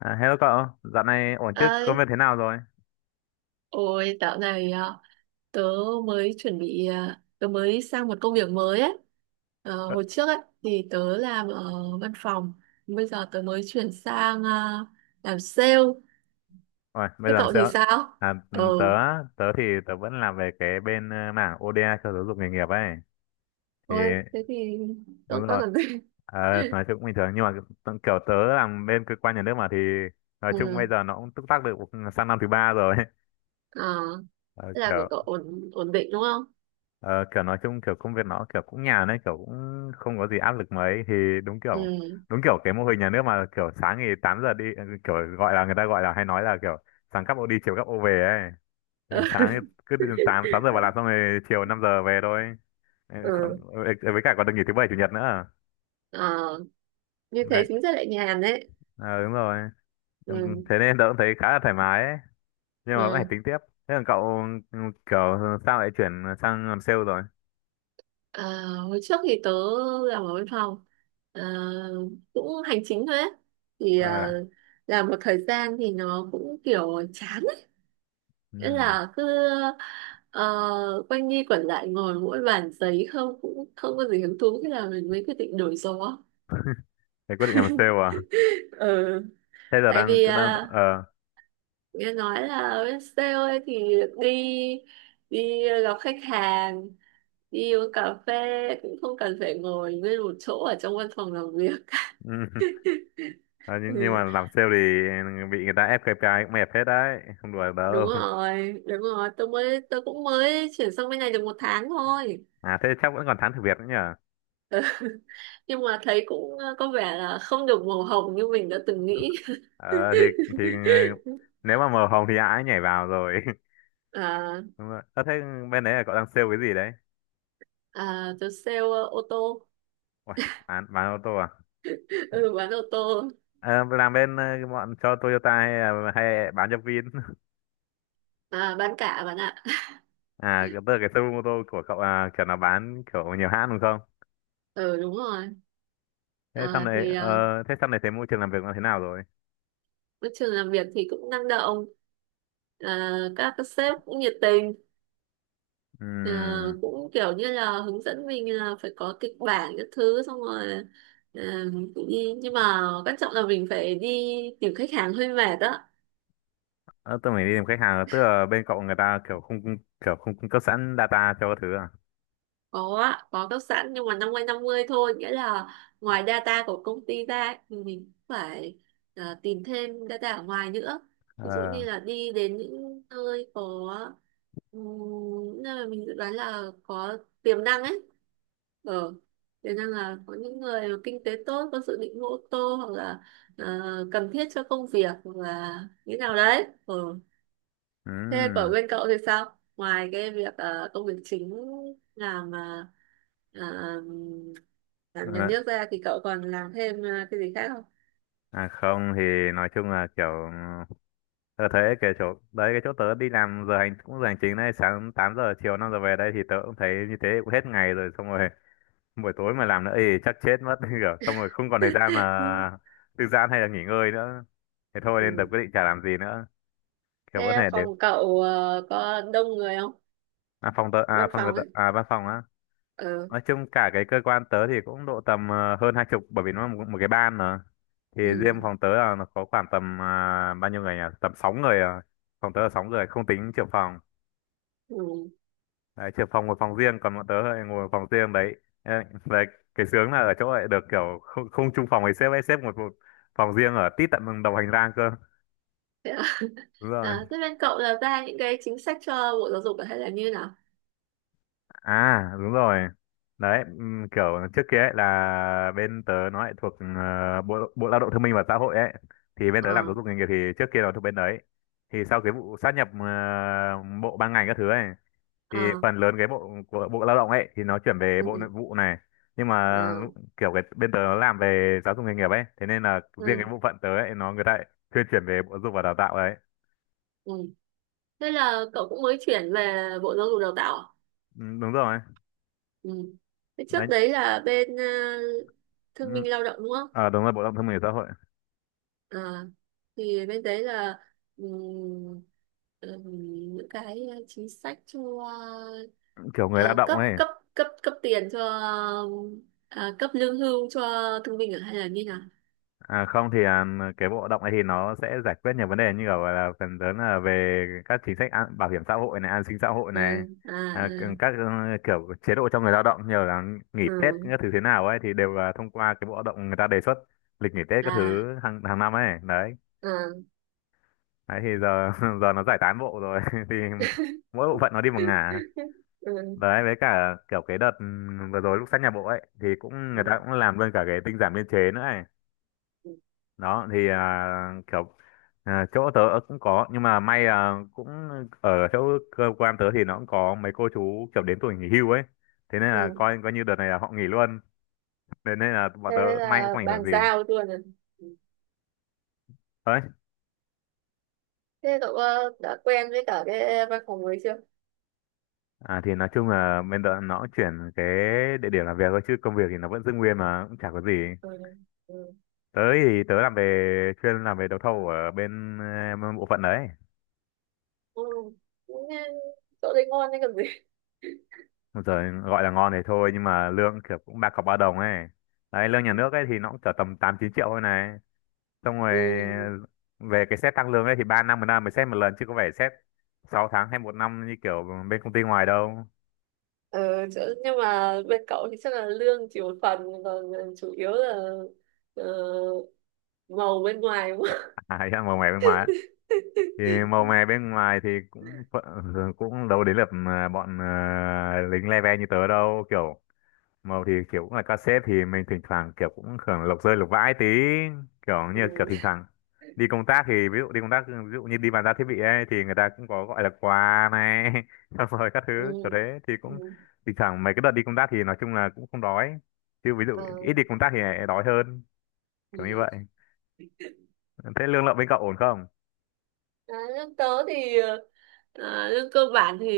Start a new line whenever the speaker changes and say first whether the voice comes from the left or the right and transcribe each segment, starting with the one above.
left: À, hello cậu, dạo này ổn chứ? Công
right: Ơi.
left: việc thế nào rồi?
right: Ôi, dạo này tớ mới chuẩn bị à, tớ mới sang một công việc mới ấy. Ờ,
left: Ờ,
right: hồi trước ấy thì tớ làm ở văn phòng. Bây giờ tớ mới chuyển sang làm sale.
left: ôi, bây
right: Thế
left: giờ làm
right: cậu thì
left: sao?
right: sao?
left: À,
right: ờ
left: ừm, tớ, tớ thì tớ vẫn làm về cái bên mảng ODA cho giáo dục nghề nghiệp ấy. Thì
right: Thôi thế thì
left: đúng
right: tốt tốt
left: rồi.
right: còn gì.
left: Ờ, nói chung cũng bình thường nhưng mà kiểu tớ làm bên cơ quan nhà nước mà thì nói chung bây
right: Ừ,
left: giờ nó cũng túc tắc được sang năm thứ ba rồi.
right: ờ,
left: Ờ,
right: thế là của
left: kiểu
right: cậu ổn ổn định đúng không?
left: ờ, kiểu nói chung kiểu công việc nó kiểu cũng nhàn đấy, kiểu cũng không có gì áp lực mấy. Thì đúng kiểu,
right: Ừ.
left: đúng kiểu cái mô hình nhà nước mà, kiểu sáng thì 8 giờ đi, kiểu gọi là, người ta gọi là hay nói là kiểu sáng cắp ô đi chiều cắp ô về ấy. Thì sáng thì cứ từ 8 6 giờ vào làm, xong rồi chiều 5 giờ về thôi. Ừ,
right: Ừ,
left: không, ừ, ừ, với cả còn được nghỉ thứ bảy chủ nhật nữa.
right: ờ, như thế
left: Đấy,
right: chính ra lại nhàn đấy.
left: ờ, đúng rồi. Ừ,
right: Ừ.
left: thế nên tớ cũng thấy khá là thoải mái ấy, nhưng mà vẫn phải
right: Ừ.
left: tính tiếp. Thế còn cậu, ừ, kiểu sao lại chuyển sang làm sale rồi?
right: Ờ, hồi trước thì tớ làm ở văn phòng. Ờ, cũng hành chính thôi ấy. Thì
left: Ờ,
right: làm một thời gian thì nó cũng kiểu chán ấy.
left: ừ.
right: Nghĩa là cứ ờ, quanh đi quẩn lại ngồi mỗi bàn giấy không, cũng không có gì hứng thú, thế là mình mới quyết định đổi gió.
left: Thế quyết định làm sale à?
right: Ừ.
left: Thế giờ
right: Tại
left: đang
right: vì
left: đang ờ,
right: nghe nói là bên sale ấy thì đi, đi gặp khách hàng, đi uống cà phê, cũng không cần phải ngồi nguyên một chỗ ở trong văn phòng làm việc.
left: ừ. Ờ, nhưng mà
right: Ừ.
left: làm sale thì bị người ta ép KPI cũng mệt hết đấy, không đùa
right: Đúng
left: đâu.
right: rồi, đúng rồi, tôi cũng mới chuyển sang bên này được một tháng thôi,
left: À thế chắc vẫn còn thắng thử việc nữa nhở.
right: nhưng mà thấy cũng có vẻ là không được màu hồng như mình đã từng nghĩ.
left: Ờ thì nếu mà màu hồng thì ai ấy nhảy vào rồi.
right: À,
left: Đúng rồi, ờ, thế bên đấy là cậu đang sale cái gì đấy?
right: à, tôi sale ô tô.
left: Uầy, bán ô tô à?
right: Ừ, bán ô tô
left: Ờ, làm bên ờ, bọn cho Toyota hay là hay bán cho Vin?
right: à. Bán cả bạn ạ.
left: À tức là cái showroom ô tô của cậu là kiểu là bán kiểu nhiều hãng đúng không?
right: Ừ, đúng rồi.
left: Thế sau
right: À,
left: này
right: thì
left: ờ, thế sau này thấy môi trường làm việc nó thế nào rồi?
right: môi trường làm việc thì cũng năng động, à, các sếp cũng nhiệt tình. Ờ,
left: Ừm,
right: cũng kiểu như là hướng dẫn mình là phải có kịch bản các thứ, xong rồi ờ, cũng đi, nhưng mà quan trọng là mình phải đi tìm khách hàng, hơi mệt đó.
left: Ờ, tôi mới đi tìm khách hàng à? Tức là bên cậu người ta kiểu không, kiểu không cung cấp sẵn data cho các thứ à?
right: Có á, có cấp sẵn, nhưng mà 50-50 thôi, nghĩa là ngoài data của công ty ra thì mình cũng phải tìm thêm data ở ngoài nữa. Ví dụ
left: Ờ,
right: như là đi đến những nơi có ừm, những nơi mà mình dự đoán là có tiềm năng ấy. Ờ, tiềm năng là có những người mà kinh tế tốt, có dự định mua ô tô hoặc là ờ, cần thiết cho công việc, hoặc là như nào đấy ờ. Thế của
left: ừm,
right: bên cậu thì sao? Ngoài cái việc công việc chính, làm ờ, làm nhà
left: ờ,
right: nước ra thì cậu còn làm thêm cái gì khác không?
left: à không thì nói chung là kiểu tôi thấy cái chỗ đấy, cái chỗ tớ đi làm giờ hành cũng giờ hành chính đấy, sáng 8 giờ chiều 5 giờ về đây, thì tớ cũng thấy như thế cũng hết ngày rồi xong rồi. Buổi tối mà làm nữa thì chắc chết mất, kiểu xong rồi không còn thời gian là thư giãn hay là nghỉ ngơi nữa. Thế thôi nên tớ
right: Ừ.
left: quyết định chả làm gì nữa. Kiểu có
right: Thế
left: thể đến,
right: phòng cậu có đông người không?
left: à, phòng tớ à,
right: Văn
left: phòng
right: phòng
left: tớ
right: ấy.
left: à, văn phòng á.
right: Ừ.
left: Nói chung cả cái cơ quan tớ thì cũng độ tầm ờ, hơn 20 bởi vì nó là một cái ban mà. Thì
right: Ừ.
left: riêng phòng tớ là nó có khoảng tầm à, bao nhiêu người nhỉ, tầm sáu người à. Phòng tớ là sáu người không tính trưởng phòng.
right: Ừ.
left: Đấy, trưởng phòng ngồi phòng riêng còn bọn tớ lại ngồi phòng riêng đấy. Ê, đấy, cái sướng là ở chỗ lại được kiểu không chung phòng với sếp ấy, sếp ngồi một phòng riêng ở tít tận đồng hành lang cơ.
right: Thế, à?
left: Đúng rồi.
right: À, thế bên cậu là ra những cái chính sách cho Bộ Giáo dục hay là như nào?
left: À đúng rồi. Đấy, kiểu trước kia ấy là bên tớ nó lại thuộc ờ, Bộ Bộ Lao động Thương binh và Xã hội ấy. Thì bên tớ làm
right: Ờ.
left: giáo dục nghề nghiệp thì trước kia nó thuộc bên đấy. Thì sau cái vụ sát nhập bộ ban ngành các thứ ấy thì
right: Ờ.
left: phần lớn cái bộ của Bộ Lao động ấy thì nó chuyển về
right: Ừ.
left: Bộ Nội
right: Ừ.
left: vụ này. Nhưng mà
right: Ờ.
left: kiểu cái bên tớ nó làm về giáo dục nghề nghiệp ấy, thế nên là riêng
right: Ừ.
left: cái bộ phận tớ ấy nó người ta lại thuyên chuyển về Bộ Giáo dục và Đào tạo đấy.
right: Ừ. Thế là cậu cũng mới chuyển về Bộ Giáo dục Đào tạo à?
left: Ừ, đúng rồi.
right: Ừ. Thế
left: Đấy.
right: trước đấy là bên
left: Ừ,
right: thương binh lao động đúng không?
left: ờ đúng rồi, Bộ Lao động Thương binh và Xã hội.
right: À, thì bên đấy là ừm, những cái chính sách cho
left: Kiểu người lao động
right: cấp
left: ấy.
right: cấp cấp cấp tiền cho, à, cấp lương hưu cho thương binh ở, hay là như nào?
left: À không thì à, cái bộ động này thì nó sẽ giải quyết nhiều vấn đề như kiểu là phần lớn là về các chính sách bảo hiểm xã hội này, an sinh xã hội này,
right: Ừ, à,
left: à,
right: ừ,
left: các kiểu chế độ cho người lao động như là nghỉ Tết
right: ừ,
left: các thứ thế nào ấy thì đều là thông qua cái bộ động người ta đề xuất lịch nghỉ Tết các
right: à,
left: thứ hàng hàng năm ấy đấy.
right: ừ.
left: Đấy thì giờ giờ nó giải tán bộ rồi thì mỗi bộ phận nó đi một ngả.
right: Ừ.
left: Đấy với cả kiểu cái đợt vừa rồi lúc sát nhà bộ ấy thì cũng
right: Ừ.
left: người ta cũng làm luôn cả cái tinh giản biên chế nữa ấy. Đó thì à, kiểu à, chỗ tớ cũng có nhưng mà may là cũng ở chỗ cơ quan tớ thì nó cũng có mấy cô chú kiểu đến tuổi nghỉ hưu ấy, thế nên là
right: Ừ.
left: coi coi như đợt này là họ nghỉ luôn, thế nên là bọn
right: Thế
left: tớ may cũng
right: là
left: không ảnh hưởng
right: bàn
left: gì.
right: giao luôn à?
left: Đấy,
right: Thế cậu đã quen với cả cái văn phòng mới chưa?
left: à, thì nói chung là bên tớ nó cũng chuyển cái địa điểm làm việc thôi chứ công việc thì nó vẫn giữ nguyên mà cũng chả có gì.
right: Ừ. Ừ.
left: Tớ thì tớ làm về chuyên làm về đấu thầu ở bên ờ, bộ phận đấy.
right: Ừ. Cũng, ờ, chỗ đấy ngon đấy còn gì.
left: Rồi gọi là ngon thì thôi nhưng mà lương kiểu cũng ba cọc ba đồng ấy. Đấy lương nhà nước ấy thì nó cũng chở tầm 8-9 triệu thôi này, xong rồi
right: Ừ.
left: về cái xét tăng lương ấy thì ba năm một năm mới xét một lần chứ có phải xét 6 tháng hay một năm như kiểu bên công ty ngoài đâu.
right: Nhưng mà bên cậu thì chắc là lương chỉ một phần, còn chủ yếu là ờ, màu bên ngoài đúng không?
left: À, màu mè bên ngoài á. Thì màu mè bên ngoài thì cũng cũng đâu đến lượt mà bọn ờ, lính le ve như tớ đâu. Kiểu màu thì kiểu cũng là cassette thì mình thỉnh thoảng kiểu cũng hưởng lộc rơi lộc vãi tí, kiểu như
right: Ừ.
left: kiểu thỉnh thoảng đi công tác thì ví dụ đi công tác ví dụ như đi bàn giao thiết bị ấy thì người ta cũng có gọi là quà này xong rồi các thứ
right: Ừ.
left: kiểu thế thì
right: Ừ.
left: cũng thỉnh thoảng mấy cái đợt đi công tác thì nói chung là cũng không đói, chứ ví dụ
right: Ờ,
left: ít đi công tác thì lại đói hơn, kiểu như
right: ừ.
left: vậy. Thế lương lậu bên cậu ổn không?
right: À, lương tớ thì lương cơ bản thì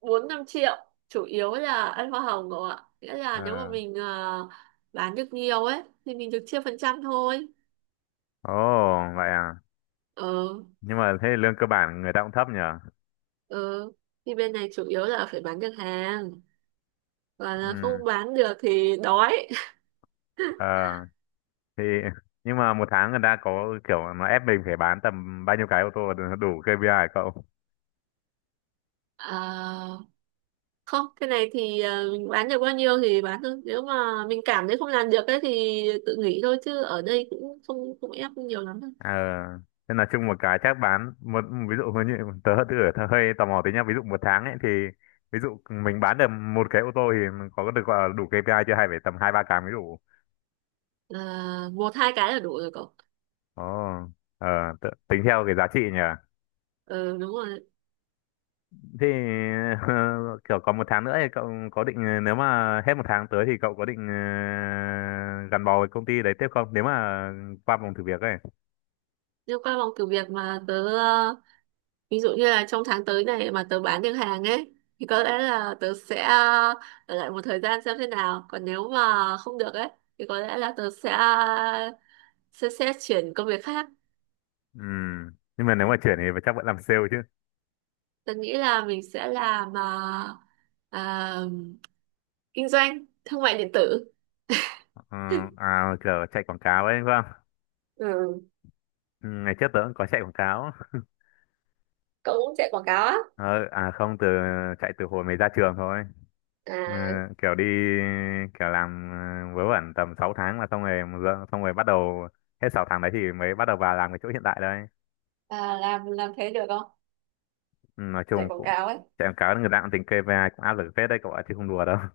right: 4-5 triệu, chủ yếu là ăn hoa hồng cậu ạ, nghĩa
left: Ờ,
right: là nếu mà mình bán được nhiều ấy thì mình được chia phần trăm thôi.
left: ồ vậy à,
right: Ờ.
left: nhưng mà thế lương cơ bản người ta cũng thấp nhỉ.
right: Ờ, thì bên này chủ yếu là phải bán được hàng, và là
left: Ừ,
right: không bán được thì đói.
left: ờ thì nhưng mà một tháng người ta có kiểu nó ép mình phải bán tầm bao nhiêu cái ô tô để nó đủ KPI hả cậu?
right: Ờ, không, cái này thì mình bán được bao nhiêu thì bán thôi, nếu mà mình cảm thấy không làm được ấy thì tự nghỉ thôi, chứ ở đây cũng không không ép nhiều lắm đâu.
left: Ờ nên là chung một cái chắc bán một, ví dụ như tớ tớ hơi tò mò tí nhá, ví dụ một tháng ấy thì ví dụ mình bán được một cái ô tô thì mình có được gọi là đủ KPI chưa hay phải tầm hai ba cái mới đủ?
right: Ờ, một hai cái là đủ rồi cậu.
left: Ồ, ờ, tính theo cái giá trị nhỉ.
right: Ừ, đúng rồi.
left: Thì kiểu còn một tháng nữa thì cậu có định, nếu mà hết một tháng tới thì cậu có định ờ, gắn bó với công ty đấy tiếp không, nếu mà qua vòng thử việc ấy.
right: Liên qua vòng thử việc mà tớ ví dụ như là trong tháng tới này mà tớ bán được hàng ấy thì có lẽ là tớ sẽ ở lại một thời gian xem thế nào. Còn nếu mà không được ấy thì có lẽ là tớ sẽ sẽ chuyển công việc khác.
left: Ừ. Nhưng mà nếu mà chuyển thì chắc vẫn làm sale chứ.
right: Tớ nghĩ là mình sẽ làm à, kinh doanh thương mại điện tử.
left: Ờ, à, kiểu chạy quảng cáo ấy đúng không?
right: Ừ.
left: Ừ, ngày trước tớ cũng có chạy quảng cáo.
right: Cậu cũng chạy quảng cáo á?
left: Ờ, à không, từ chạy từ hồi mới ra trường thôi. Ừ,
right: À,
left: kiểu đi, kiểu làm ờ, vớ vẩn tầm 6 tháng là xong rồi xong rồi bắt đầu hết sáu tháng đấy thì mới bắt đầu vào làm cái chỗ hiện tại đây.
right: làm thế được không?
left: Ừ, nói
right: Chạy
left: chung
right: quảng
left: cũng
right: cáo ấy.
left: chạy quảng cáo người ta cũng tính KPI cũng áp lực phết đấy cậu ạ chứ không đùa đâu.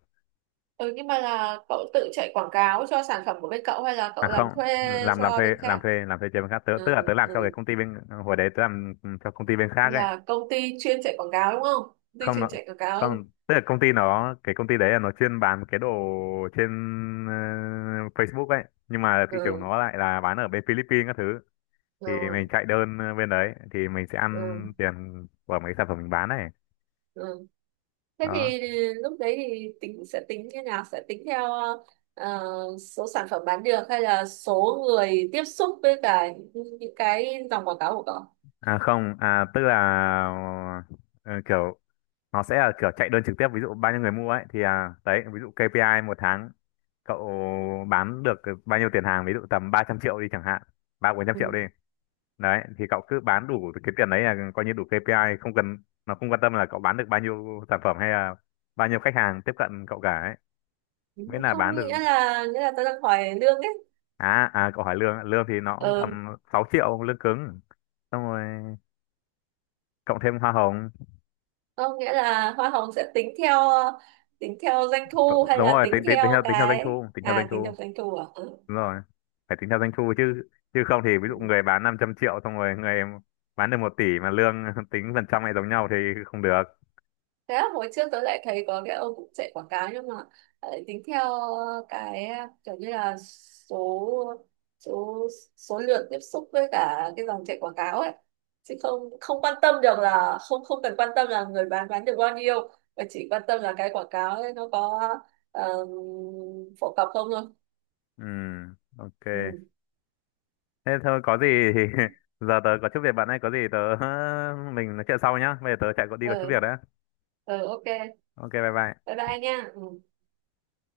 right: Ừ, nhưng mà là cậu tự chạy quảng cáo cho sản phẩm của bên cậu hay là
left: À
right: cậu
left: không,
right: làm thuê
left: làm
right: cho
left: thuê
right: bên
left: làm
right: khác?
left: thuê làm thuê cho bên khác, tớ tức
right: Ừ.
left: là tớ làm cho cái
right: Ừ.
left: công ty bên, hồi đấy tớ làm cho công ty bên khác ấy.
right: Là công ty chuyên chạy quảng cáo đúng không? Công ty
left: không
right: chuyên
left: nó
right: chạy quảng cáo.
left: không tức là công ty nó, cái công ty đấy là nó chuyên bán cái đồ trên ờ, Facebook ấy nhưng mà thị trường
right: Ừ,
left: nó lại là bán ở bên Philippines các thứ.
right: ừ,
left: Thì mình chạy đơn ờ, bên đấy thì mình sẽ ăn
right: ừ,
left: tiền của mấy sản phẩm mình bán này.
right: ừ. Thế
left: Đó,
right: thì lúc đấy thì tính sẽ tính như nào? Sẽ tính theo ờ, số sản phẩm bán được hay là số người tiếp xúc với cả những cái dòng quảng cáo của cậu?
left: à không à tức là ờ, kiểu nó sẽ là kiểu chạy đơn trực tiếp, ví dụ bao nhiêu người mua ấy thì à, đấy ví dụ KPI một tháng cậu bán được bao nhiêu tiền hàng, ví dụ tầm 300 triệu đi chẳng hạn, 3-400 triệu đi. Đấy thì cậu cứ bán đủ cái tiền đấy là coi như đủ KPI, không cần, nó không quan tâm là cậu bán được bao nhiêu sản phẩm hay là bao nhiêu khách hàng tiếp cận cậu cả ấy,
right: Ừ.
left: miễn là
right: Không,
left: bán được.
right: nghĩa là nghĩa là tôi đang hỏi lương ấy.
left: À à, cậu hỏi lương ạ. Lương thì nó cũng
right: Ừ,
left: tầm 6 triệu lương cứng, xong rồi cộng thêm hoa hồng.
right: không, nghĩa là hoa hồng sẽ tính theo, tính theo doanh thu, hay
left: Đúng
right: là
left: rồi,
right: tính
left: tính tính
right: theo
left: tính theo doanh
right: cái
left: thu, tính theo doanh
right: à tính
left: thu,
right: theo doanh thu à?
left: đúng rồi, phải tính theo doanh thu chứ, chứ không thì ví
right: Ừ.
left: dụ người bán 500 triệu xong rồi người bán được 1 tỷ mà lương tính phần trăm lại giống nhau thì không được.
right: Thế là hồi trước tôi lại thấy có cái ông cũng chạy quảng cáo nhưng mà lại tính theo cái kiểu như là số số số lượng tiếp xúc với cả cái dòng chạy quảng cáo ấy, chứ không không quan tâm được, là không không cần quan tâm là người bán được bao nhiêu, mà chỉ quan tâm là cái quảng cáo ấy nó có um, phổ cập không thôi.
left: Ừ, ok.
right: Ừ.
left: Thế thôi có gì thì giờ tớ có chút việc bạn ấy, có gì tớ mình nói chuyện sau nhá. Bây giờ tớ chạy có đi có chút
right: Ừ.
left: việc đấy.
right: Ừ. Ok.
left: Ok bye
right: Bye
left: bye.
right: bye nha. Ừ.